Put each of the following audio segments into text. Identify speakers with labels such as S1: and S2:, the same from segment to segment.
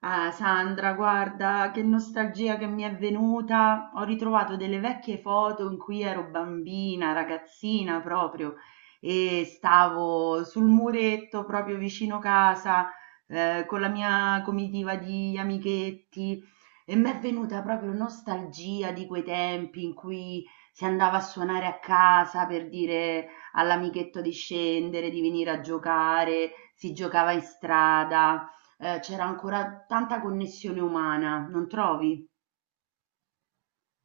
S1: Ah, Sandra, guarda, che nostalgia che mi è venuta. Ho ritrovato delle vecchie foto in cui ero bambina, ragazzina proprio, e stavo sul muretto proprio vicino casa, con la mia comitiva di amichetti e mi è venuta proprio nostalgia di quei tempi in cui si andava a suonare a casa per dire all'amichetto di scendere, di venire a giocare, si giocava in strada. C'era ancora tanta connessione umana, non trovi?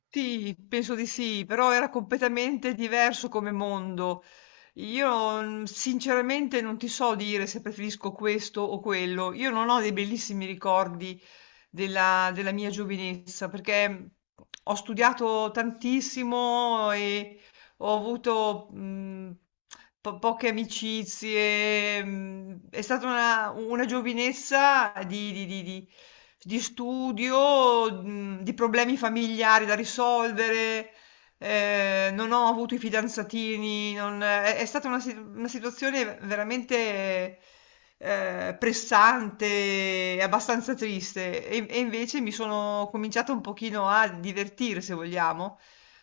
S2: Sì, penso di sì, però era completamente diverso come mondo. Io sinceramente non ti so dire se preferisco questo o quello. Io non ho dei bellissimi ricordi della mia giovinezza perché ho studiato tantissimo e ho avuto poche amicizie, è stata una giovinezza di studio, di problemi familiari da risolvere. Non ho avuto i fidanzatini, non è è stata una situazione veramente, pressante e abbastanza triste e invece mi sono cominciata un pochino a divertire, se vogliamo,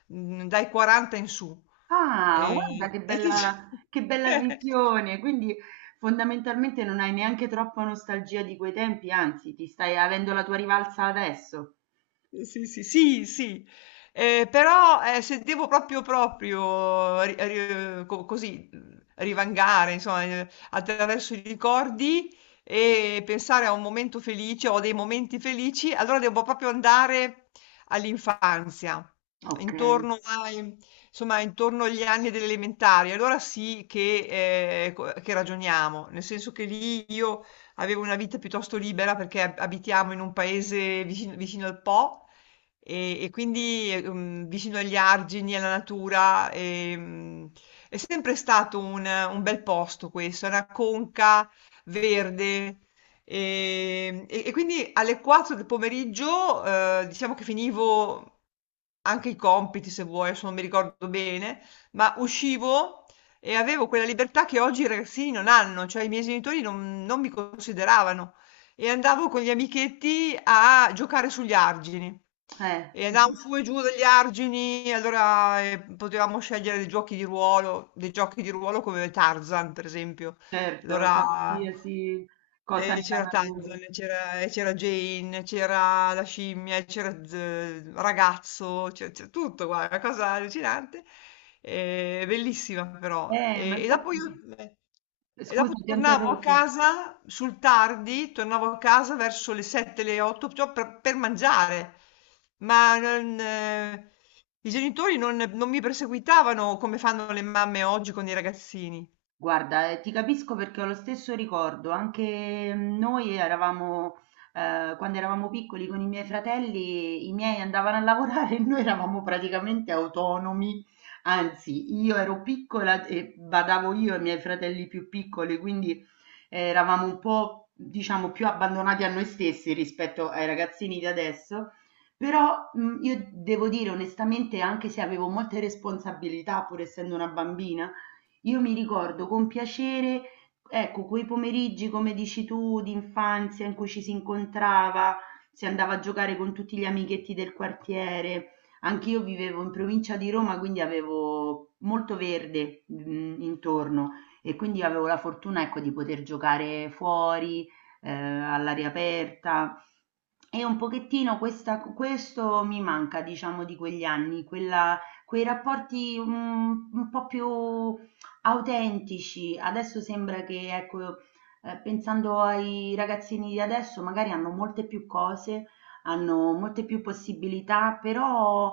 S2: dai 40 in su.
S1: Ah, guarda che
S2: E dicia
S1: bella, che bella visione! Quindi fondamentalmente non hai neanche troppa nostalgia di quei tempi, anzi, ti stai avendo la tua rivalsa adesso.
S2: Sì, sì, sì, sì. Però se devo proprio così rivangare, insomma, attraverso i ricordi e pensare a un momento felice o dei momenti felici, allora devo proprio andare all'infanzia,
S1: Okay.
S2: intorno ai- insomma, intorno agli anni delle elementari. Allora sì che che ragioniamo, nel senso che lì io avevo una vita piuttosto libera perché abitiamo in un paese vicino al Po e quindi vicino agli argini, alla natura. E, è sempre stato un bel posto questo, una conca verde. E quindi alle 4 del pomeriggio, diciamo che finivo anche i compiti, se vuoi, adesso non mi ricordo bene, ma uscivo e avevo quella libertà che oggi i ragazzini non hanno, cioè i miei genitori non mi consideravano. E andavo con gli amichetti a giocare sugli argini.
S1: Eh,
S2: E andavamo su e giù degli argini, allora potevamo scegliere dei giochi di ruolo, dei giochi di ruolo come Tarzan, per esempio.
S1: certo,
S2: Allora
S1: qualsiasi cosa
S2: e
S1: nella
S2: c'era
S1: natura.
S2: Tarzan, e c'era Jane, c'era la scimmia, e c'era ragazzo, c'è tutto, guarda, una cosa allucinante, e bellissima però.
S1: Ma
S2: E dopo io
S1: infatti
S2: e
S1: scusa,
S2: dopo
S1: ti ho
S2: tornavo a
S1: interrotto.
S2: casa sul tardi, tornavo a casa verso le 7, le 8, cioè per mangiare, ma non, i genitori non mi perseguitavano come fanno le mamme oggi con i ragazzini.
S1: Guarda, ti capisco perché ho lo stesso ricordo, anche mm, noi eravamo, quando eravamo piccoli con i miei fratelli, i miei andavano a lavorare e noi eravamo praticamente autonomi, anzi io ero piccola e badavo io ai miei fratelli più piccoli, quindi eravamo un po', diciamo, più abbandonati a noi stessi rispetto ai ragazzini di adesso, però mm, io devo dire onestamente, anche se avevo molte responsabilità, pur essendo una bambina, io mi ricordo con piacere, ecco, quei pomeriggi, come dici tu, di infanzia in cui ci si incontrava, si andava a giocare con tutti gli amichetti del quartiere. Anch'io vivevo in provincia di Roma, quindi avevo molto verde, intorno, e quindi avevo la fortuna, ecco, di poter giocare fuori, all'aria aperta. E un pochettino questo mi manca, diciamo, di quegli anni, quei rapporti mm, un po' più autentici. Adesso sembra che, ecco, pensando ai ragazzini di adesso, magari hanno molte più cose, hanno molte più possibilità, però,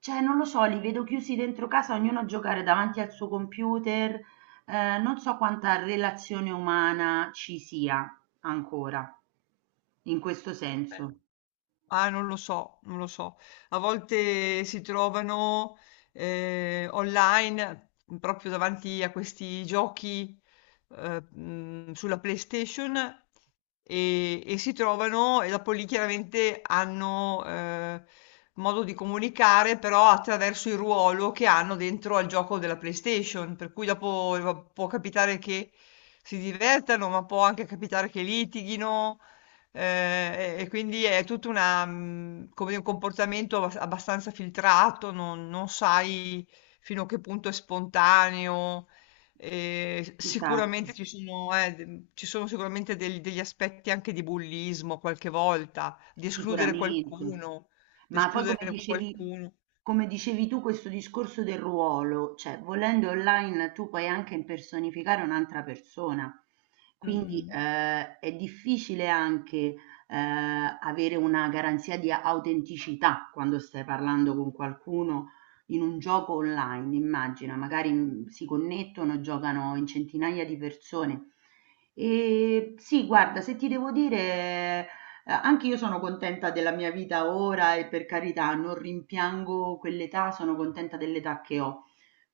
S1: cioè, non lo so, li vedo chiusi dentro casa, ognuno a giocare davanti al suo computer. Non so quanta relazione umana ci sia ancora in questo
S2: Eh,
S1: senso.
S2: Ah, non lo so, non lo so. A volte si trovano online proprio davanti a questi giochi sulla PlayStation e si trovano e dopo lì chiaramente hanno modo di comunicare però attraverso il ruolo che hanno dentro al gioco della PlayStation, per cui dopo può capitare che si divertano, ma può anche capitare che litighino. Ehm, e quindi è tutta una come dire, un comportamento abbastanza filtrato, non sai fino a che punto è spontaneo. S
S1: Esatto.
S2: Sicuramente ci sono d ci sono sicuramente del degli aspetti anche di bullismo qualche volta, di escludere
S1: Sicuramente,
S2: qualcuno, di
S1: ma poi come
S2: escludere
S1: dicevi,
S2: qualcuno.
S1: come dicevi tu questo discorso del ruolo, cioè volendo online tu puoi anche impersonificare un'altra persona, quindi
S2: Mh-mh.
S1: è difficile anche eh, avere una garanzia di autenticità quando stai parlando con qualcuno in un gioco online, immagina, magari mm, si connettono, giocano in centinaia di persone. E sì, guarda, se ti devo dire, anche io sono contenta della mia vita ora e per carità, non rimpiango quell'età, sono contenta dell'età che ho.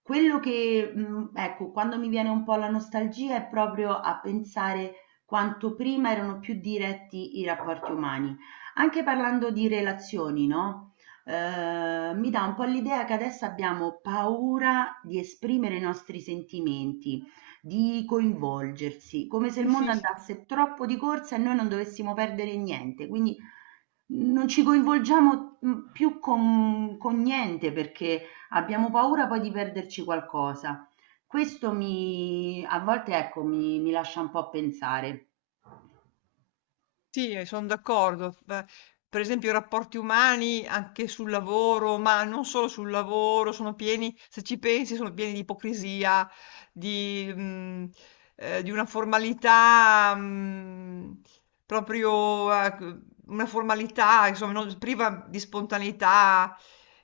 S1: Quello che, ecco, quando mi viene un po' la nostalgia è proprio a pensare quanto prima erano più diretti i rapporti umani. Anche parlando di relazioni, no? Mi dà un po' l'idea che adesso abbiamo paura di esprimere i nostri sentimenti. Di coinvolgersi, come se il
S2: Sì,
S1: mondo
S2: sì, sì.
S1: andasse troppo di corsa e noi non dovessimo perdere niente, quindi non ci coinvolgiamo, mhmm, più con niente perché abbiamo paura poi di perderci qualcosa. Questo mi a volte ecco, mi lascia un po' pensare.
S2: Sì, sono d'accordo. Beh, per esempio i rapporti umani anche sul lavoro, ma non solo sul lavoro, sono pieni, se ci pensi, sono pieni di ipocrisia, di, mm, di una formalità, una formalità, insomma, priva di spontaneità.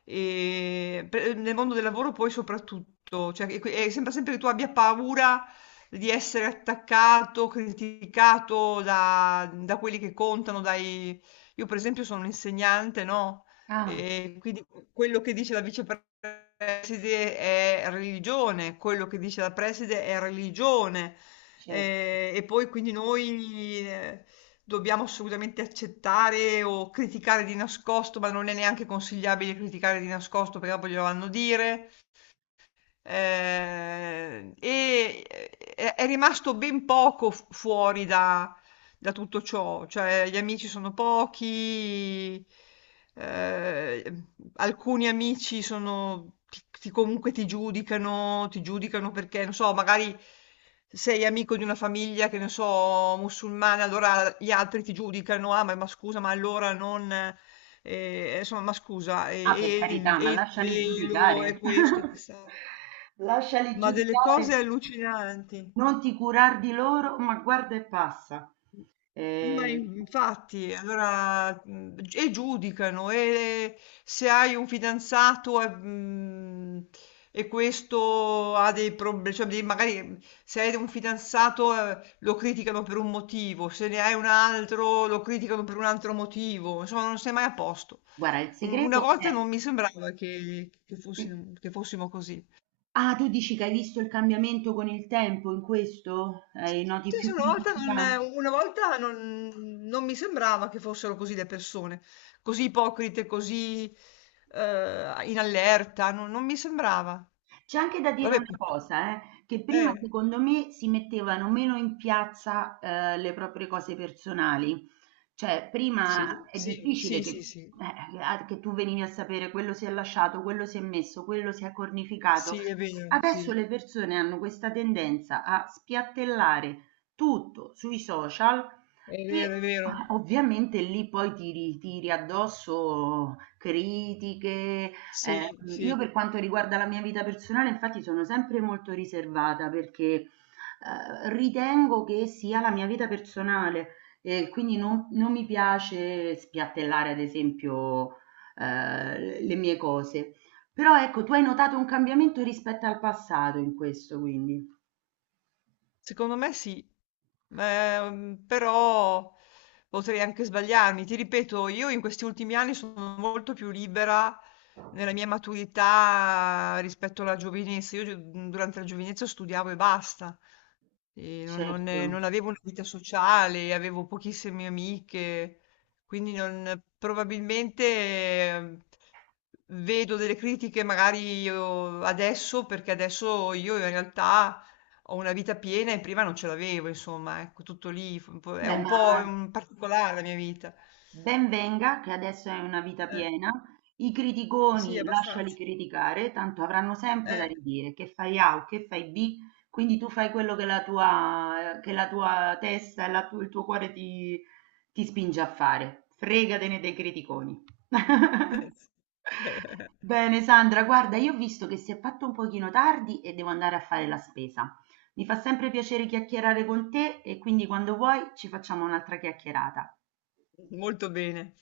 S2: E, nel mondo del lavoro poi soprattutto, e sembra sempre che tu abbia paura di essere attaccato, criticato da quelli che contano, dai... Io per esempio sono un insegnante, no?
S1: Ah,
S2: E quindi quello che dice la vicepreside è religione, quello che dice la preside è religione.
S1: cer
S2: E poi quindi noi dobbiamo assolutamente accettare o criticare di nascosto, ma non è neanche consigliabile criticare di nascosto perché poi glielo vanno a dire. È rimasto ben poco fuori da, da tutto ciò, cioè gli amici sono pochi. eh, Alcuni amici sono, comunque ti giudicano perché, non so, magari sei amico di una famiglia, che ne so, musulmana, allora gli altri ti giudicano, ah, ma scusa, ma allora non... insomma, ma scusa, e,
S1: Ah, per carità, ma
S2: e il
S1: lasciali
S2: velo, e
S1: giudicare.
S2: questo, e quest'altro.
S1: Lasciali
S2: Ma delle cose
S1: giudicare.
S2: allucinanti.
S1: Non ti curar di loro, ma guarda e passa.
S2: Ma
S1: Ehm
S2: infatti, allora, mhmm, g e giudicano e se hai un fidanzato e e questo ha dei prob cioè dei magari se hai un fidanzato, lo criticano per un motivo, se ne hai un altro lo criticano per un altro motivo, insomma non sei mai a posto.
S1: Guarda, il
S2: U Una
S1: segreto
S2: volta
S1: è
S2: non mi sembrava che fossi
S1: eh,
S2: che fossimo così.
S1: ah, tu dici che hai visto il cambiamento con il tempo in questo? Noti
S2: Sì, sì,
S1: più
S2: una volta
S1: criticità?
S2: non una volta non mi sembrava che fossero così le persone, così ipocrite, così, in allerta, non mi sembrava.
S1: C'è anche da dire una
S2: Vabbè, put
S1: cosa, che prima
S2: eh,
S1: secondo me si mettevano meno in piazza, le proprie cose personali. Cioè, prima
S2: sì,
S1: è
S2: sì,
S1: difficile
S2: sì,
S1: che,
S2: sì, sì,
S1: che tu venivi a sapere quello si è lasciato, quello si è messo, quello si è cornificato. Adesso
S2: sì,
S1: le persone hanno questa tendenza a spiattellare tutto sui social e
S2: è vero,
S1: ovviamente lì poi ti ritiri addosso critiche.
S2: sì,
S1: Io
S2: sì.
S1: per quanto riguarda la mia vita personale, infatti, sono sempre molto riservata perché, ritengo che sia la mia vita personale e quindi non mi piace spiattellare, ad esempio, le mie cose. Però ecco, tu hai notato un cambiamento rispetto al passato in questo quindi.
S2: Secondo me sì. Però potrei anche sbagliarmi. Ti ripeto, io in questi ultimi anni sono molto più libera nella mia maturità rispetto alla giovinezza. Io durante la giovinezza studiavo e basta. E non
S1: Certo.
S2: avevo una vita sociale, avevo pochissime amiche, probabilmente vedo delle critiche magari io adesso, perché adesso io in realtà ho una vita piena e prima non ce l'avevo, insomma, ecco, tutto lì, un è
S1: Beh,
S2: un
S1: ma
S2: po' un particolare la mia vita.
S1: ben venga, che adesso hai una vita
S2: Eh,
S1: piena, i
S2: sì,
S1: criticoni lasciali
S2: abbastanza.
S1: criticare, tanto avranno sempre da
S2: Eh.
S1: ridire, che fai A o che fai B, quindi tu fai quello che la tua testa e il tuo cuore ti, ti spinge a fare. Fregatene dei criticoni. Bene, Sandra, guarda, io ho visto che si è fatto un pochino tardi e devo andare a fare la spesa. Mi fa sempre piacere chiacchierare con te e quindi quando vuoi ci facciamo un'altra chiacchierata.
S2: Molto bene.